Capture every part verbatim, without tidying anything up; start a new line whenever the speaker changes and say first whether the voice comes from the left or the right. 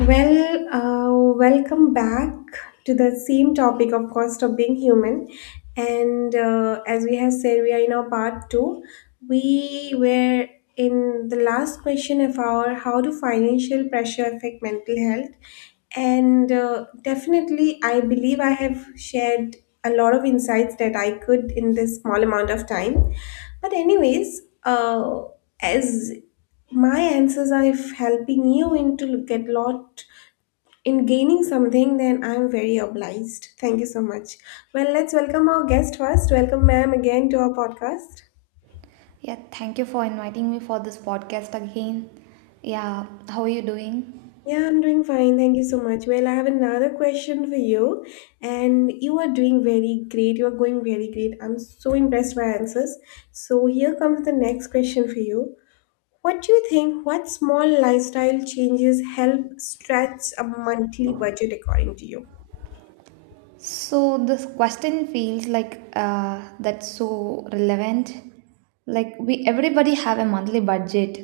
left: Well, uh, welcome back to the same topic of cost of being human. And uh, As we have said, we are in our part two. We were in the last question of our how do financial pressure affect mental health? And uh, Definitely, I believe I have shared a lot of insights that I could in this small amount of time. But anyways, uh, as my answers are if helping you into look at lot in gaining something, then I'm very obliged. Thank you so much. Well, let's welcome our guest first. Welcome, ma'am, again to our podcast.
right: Yeah, thank you for inviting me for this podcast again. Yeah, how are you doing?
left: Yeah, I'm doing fine, thank you so much. Well, I have another question for you, and you are doing very great, you are going very great, I'm so impressed by your answers. So here comes the next question for you. What do you think, what small lifestyle changes help stretch a monthly budget according to you?
right: So, this question feels like uh, that's so relevant. Like, we everybody have a monthly budget.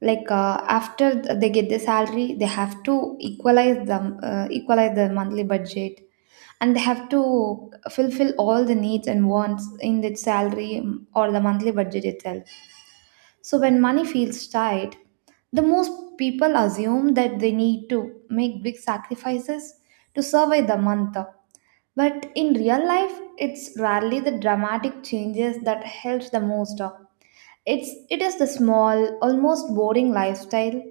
right: Like, uh, after th- they get the salary, they have to equalize them, uh, equalize the monthly budget, and they have to fulfill all the needs and wants in the salary or the monthly budget itself. So when money feels tight, the most people assume that they need to make big sacrifices to survive the month. But in real life, it's rarely the dramatic changes that helps the most. It's it is the small, almost boring lifestyle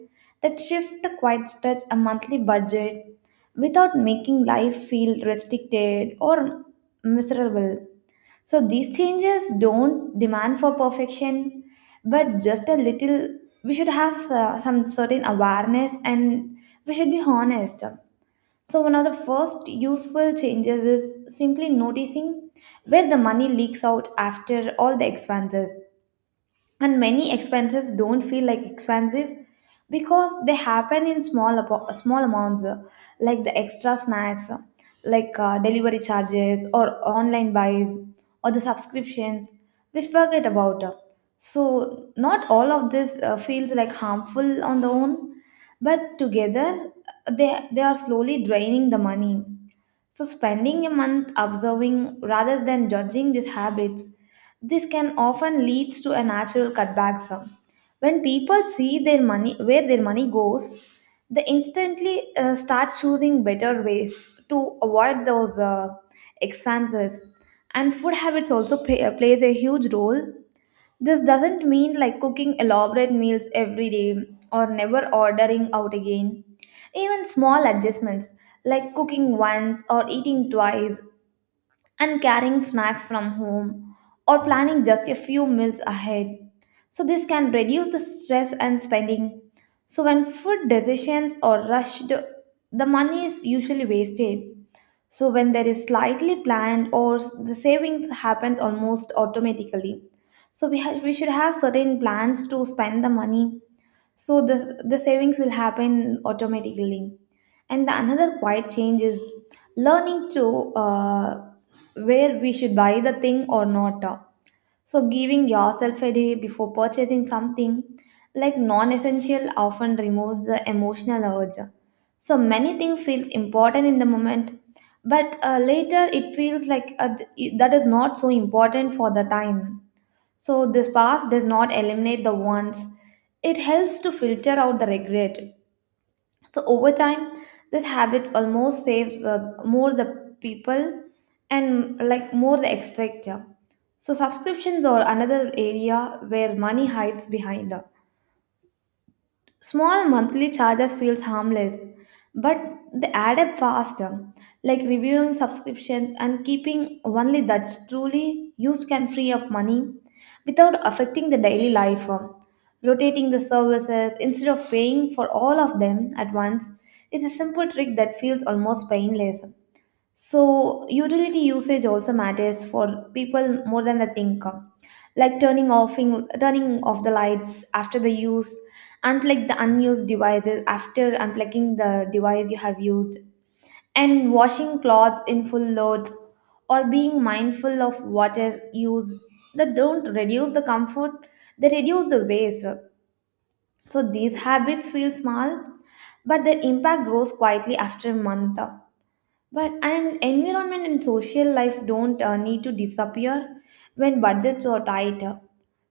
right: that shift the quite stretch a monthly budget without making life feel restricted or miserable. So these changes don't demand for perfection, but just a little. We should have so- some certain awareness and we should be honest. So, one of the first useful changes is simply noticing where the money leaks out after all the expenses, and many expenses don't feel like expensive because they happen in small apo- small amounts, uh, like the extra snacks, uh, like uh, delivery charges or online buys or the subscriptions we forget about uh. So not all of this uh, feels like harmful on their own, but together, uh, they they are slowly draining the money. So, spending a month observing rather than judging these habits, this can often lead to a natural cutback sum. When people see their money, where their money goes, they instantly uh, start choosing better ways to avoid those uh, expenses. And food habits also pay, plays a huge role. This doesn't mean like cooking elaborate meals every day or never ordering out again. Even small adjustments like cooking once or eating twice and carrying snacks from home or planning just a few meals ahead. So, this can reduce the stress and spending. So, when food decisions are rushed, the money is usually wasted. So when there is slightly planned or s- the savings happens almost automatically. So we have, we should have certain plans to spend the money. So the the savings will happen automatically. And the another quiet change is learning to, uh, where we should buy the thing or not. So, giving yourself a day before purchasing something like non essential often removes the emotional urge. So, many things feel important in the moment, but uh, later it feels like uh, th- that is not so important for the time. So, this past does not eliminate the wants, it helps to filter out the regret. So over time, this habit almost saves uh, more the people and like more the expector. So subscriptions are another area where money hides behind. Small monthly charges feels harmless, but they add up faster. Like reviewing subscriptions and keeping only that's truly used can free up money without affecting the daily life. Rotating the services instead of paying for all of them at once is a simple trick that feels almost painless. So, utility usage also matters for people more than they think. Like turning off turning off the lights after the use, unplug the unused devices after unplugging the device you have used, and washing clothes in full load or being mindful of water use, that don't reduce the comfort, they reduce the waste. So these habits feel small, but their impact grows quietly after a month. But and environment and social life don't uh, need to disappear when budgets are tight.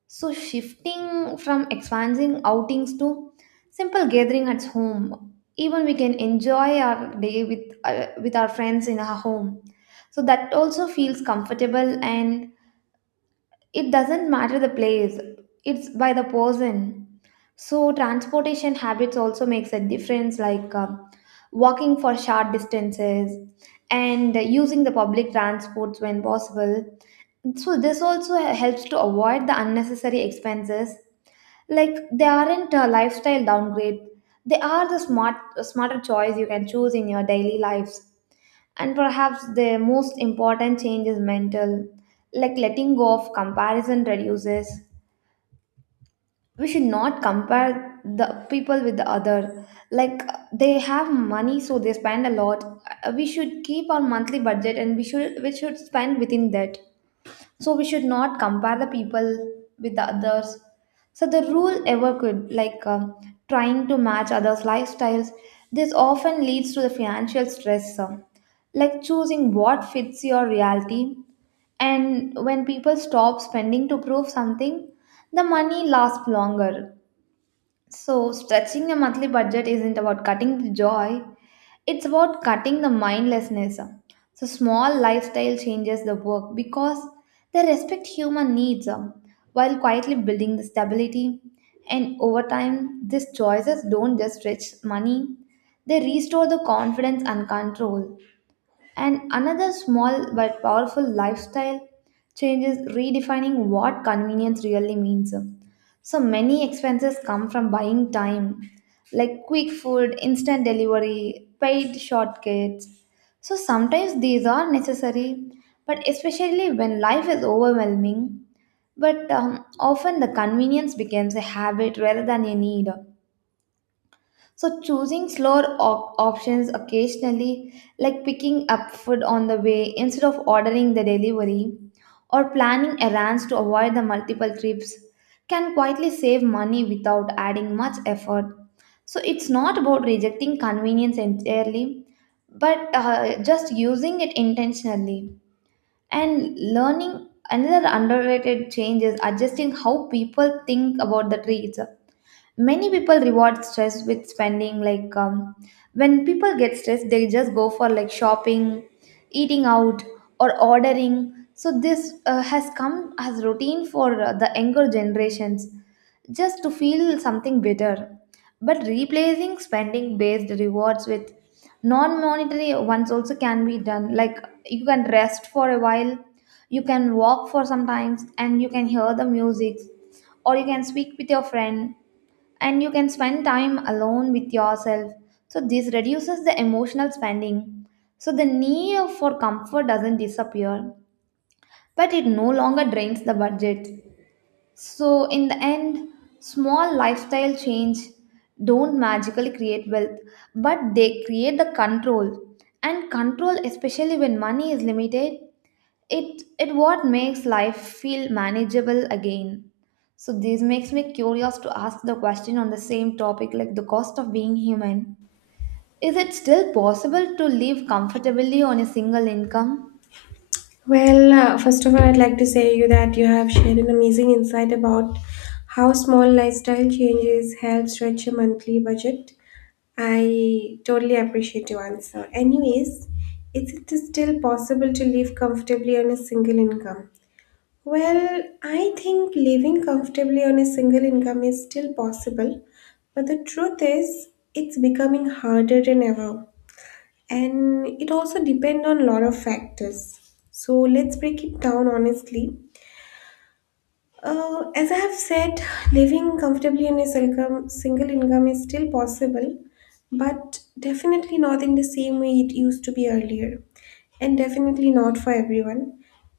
right: So shifting from expansive outings to simple gathering at home, even we can enjoy our day with uh, with our friends in our home. So that also feels comfortable, and it doesn't matter the place, it's by the person. So transportation habits also makes a difference, like, uh, walking for short distances and using the public transports when possible. So this also helps to avoid the unnecessary expenses, like they aren't a lifestyle downgrade, they are the smart smarter choice you can choose in your daily lives. And perhaps the most important change is mental, like letting go of comparison reduces. We should not compare the people with the other. Like, they have money, so they spend a lot. Uh, We should keep our monthly budget, and we should we should spend within that. So we should not compare the people with the others. So the rule ever could like, um, trying to match others lifestyles, this often leads to the financial stress. Um, like choosing what fits your reality, and when people stop spending to prove something, the money lasts longer. So stretching a monthly budget isn't about cutting the joy, it's about cutting the mindlessness. So small lifestyle changes the work because they respect human needs, um, while quietly building the stability. And over time, these choices don't just stretch money, they restore the confidence and control. And another small but powerful lifestyle change is redefining what convenience really means. So many expenses come from buying time, like quick food, instant delivery, paid shortcuts. So sometimes these are necessary, but especially when life is overwhelming. But um, often the convenience becomes a habit rather than a need. So choosing slower op- options occasionally, like picking up food on the way instead of ordering the delivery, or planning errands to avoid the multiple trips, can quietly save money without adding much effort. So it's not about rejecting convenience entirely, but uh, just using it intentionally. And learning another underrated change is adjusting how people think about the treats. Many people reward stress with spending, like, um, when people get stressed they just go for like shopping, eating out, or ordering. So this uh, has come as routine for uh, the younger generations, just to feel something better. But replacing spending based rewards with non monetary ones also can be done, like you can rest for a while, you can walk for some times, and you can hear the music, or you can speak with your friend, and you can spend time alone with yourself. So, this reduces the emotional spending. So, the need for comfort doesn't disappear, but it no longer drains the budget. So, in the end, small lifestyle change don't magically create wealth, but they create the control. And control, especially when money is limited, it it what makes life feel manageable again. So this makes me curious to ask the question on the same topic, like the cost of being human, is it still possible to live comfortably on a single income?
left: Well, uh, first of all, I'd like to say you that you have shared an amazing insight about how small lifestyle changes help stretch a monthly budget. I totally appreciate your answer. Anyways, is it still possible to live comfortably on a single income? Well, I think living comfortably on a single income is still possible, but the truth is, it's becoming harder than ever, and it also depends on a lot of factors. So let's break it down honestly. Uh, as I have said, living comfortably in a single single income is still possible, but definitely not in the same way it used to be earlier, and definitely not for everyone.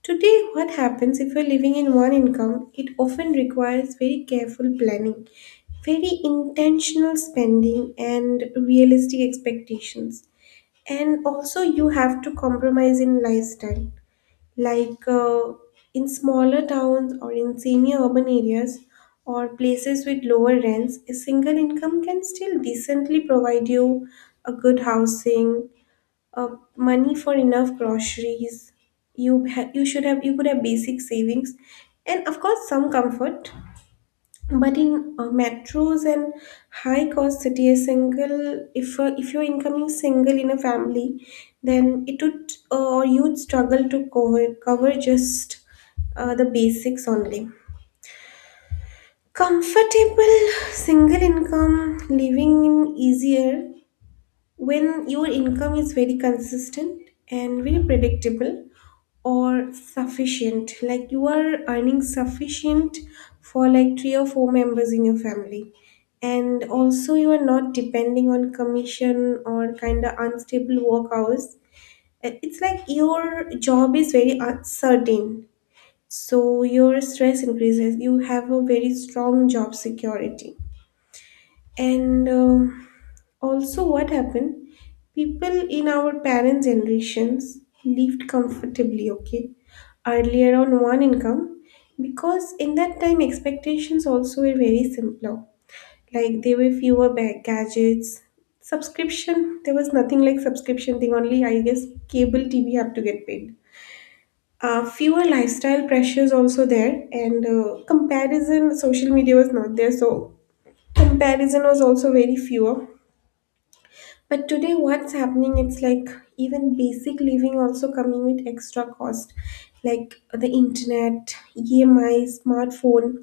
left: Today, what happens if you're living in one income, it often requires very careful planning, very intentional spending, and realistic expectations. And also you have to compromise in lifestyle, like uh, in smaller towns or in semi urban areas or places with lower rents, a single income can still decently provide you a good housing, uh, money for enough groceries. You ha- you should have, you could have basic savings and of course some comfort. But in uh, metros and high cost city, a single, if uh, if your income is single in a family, then it would uh, or you'd struggle to cover cover just uh, the basics only. Comfortable single income living in easier when your income is very consistent and very predictable or sufficient, like you are earning sufficient for like three or four members in your family, and also you are not depending on commission or kind of unstable work hours. It- it's like your job is very uncertain, so your stress increases. You have a very strong job security. And um also what happened, people in our parents generations lived comfortably, okay, earlier on one income, because in that time expectations also were very simpler. Like there were fewer bag gadgets, subscription, there was nothing like subscription thing only, I guess. Cable TV have to get paid. Uh, fewer lifestyle pressures also there, and uh, comparison, social media was not there, so comparison was also very fewer. But today, what's happening? It's like even basic living also coming with extra cost, like the internet, E M I, smartphone,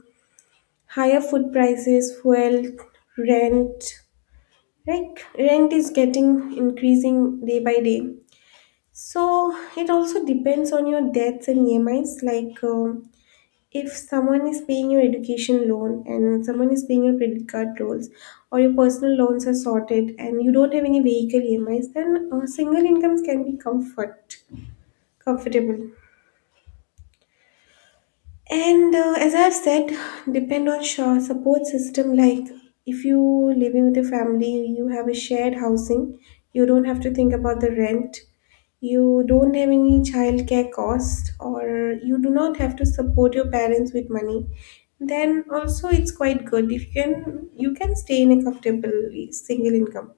left: higher food prices, fuel, rent. Like rent is getting increasing day by day. So it also depends on your debts and E M Is. Like um if someone is paying your education loan and someone is paying your credit card loans, or your personal loans are sorted and you don't have any vehicle E M Is, then uh, single incomes can be comfort comfortable. And uh, as I've said, depend on sure support system. Like if you living with a family, you have a shared housing. You don't have to think about the rent. You don't have any childcare cost, or you do not have to support your parents with money. Then also, it's quite good if you can you can stay in a comfortable single income.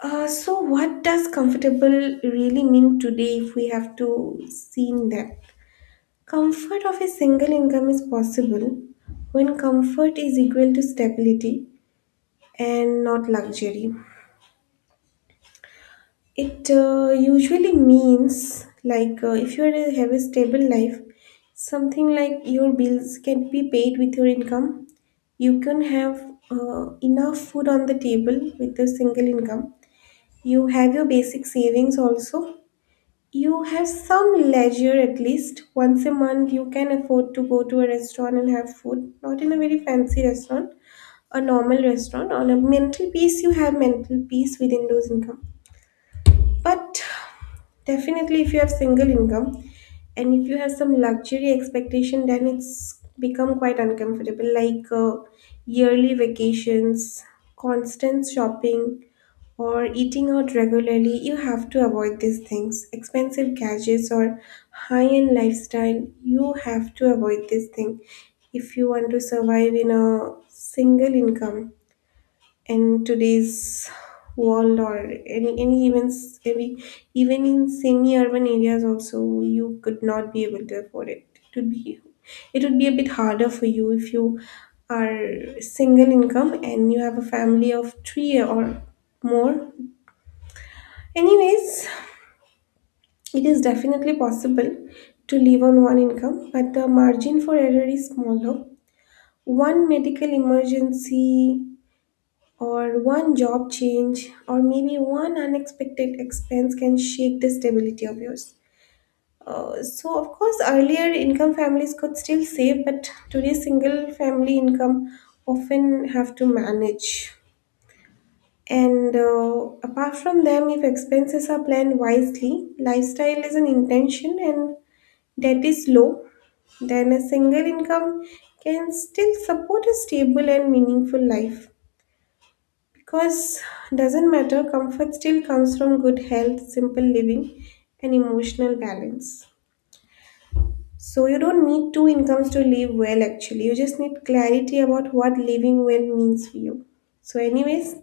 left: Uh, so what does comfortable really mean today if we have to see in that? Comfort of a single income is possible when comfort is equal to stability and not luxury. It uh, usually means like uh, if you are- have a stable life, something like your bills can be paid with your income. You can have uh, enough food on the table with your single income. You have your basic savings also. You have some leisure at least. Once a month, you can afford to go to a restaurant and have food. Not in a very fancy restaurant, a normal restaurant. On a mental peace, you have mental peace within those income. But definitely, if you have single income and if you have some luxury expectation, then it's become quite uncomfortable, like uh, yearly vacations, constant shopping, or eating out regularly. You have to avoid these things. Expensive gadgets or high end lifestyle, you have to avoid this thing if you want to survive in a single income in today's world. Or any any events, every, even in semi-urban areas also you could not be able to afford it. It would be, it would be a bit harder for you if you are single income and you have a family of three or more. Anyways, it is definitely possible to live on one income, but the margin for error is smaller. One medical emergency or one job change or maybe one unexpected expense can shake the stability of yours. Uh, so, of course, earlier income families could still save, but today single family income often have to manage. And uh, apart from them, if expenses are planned wisely, lifestyle is an intention, and debt is low, then a single income can still support a stable and meaningful life. Because doesn't matter, comfort still comes from good health, simple living, and emotional balance. So you don't need two incomes to live well actually. You just need clarity about what living well means for you. So anyways,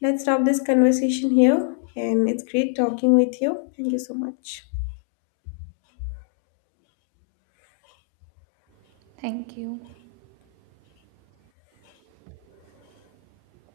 left: let's stop this conversation here, and it's great talking with you. Thank you so much.
right: Thank you.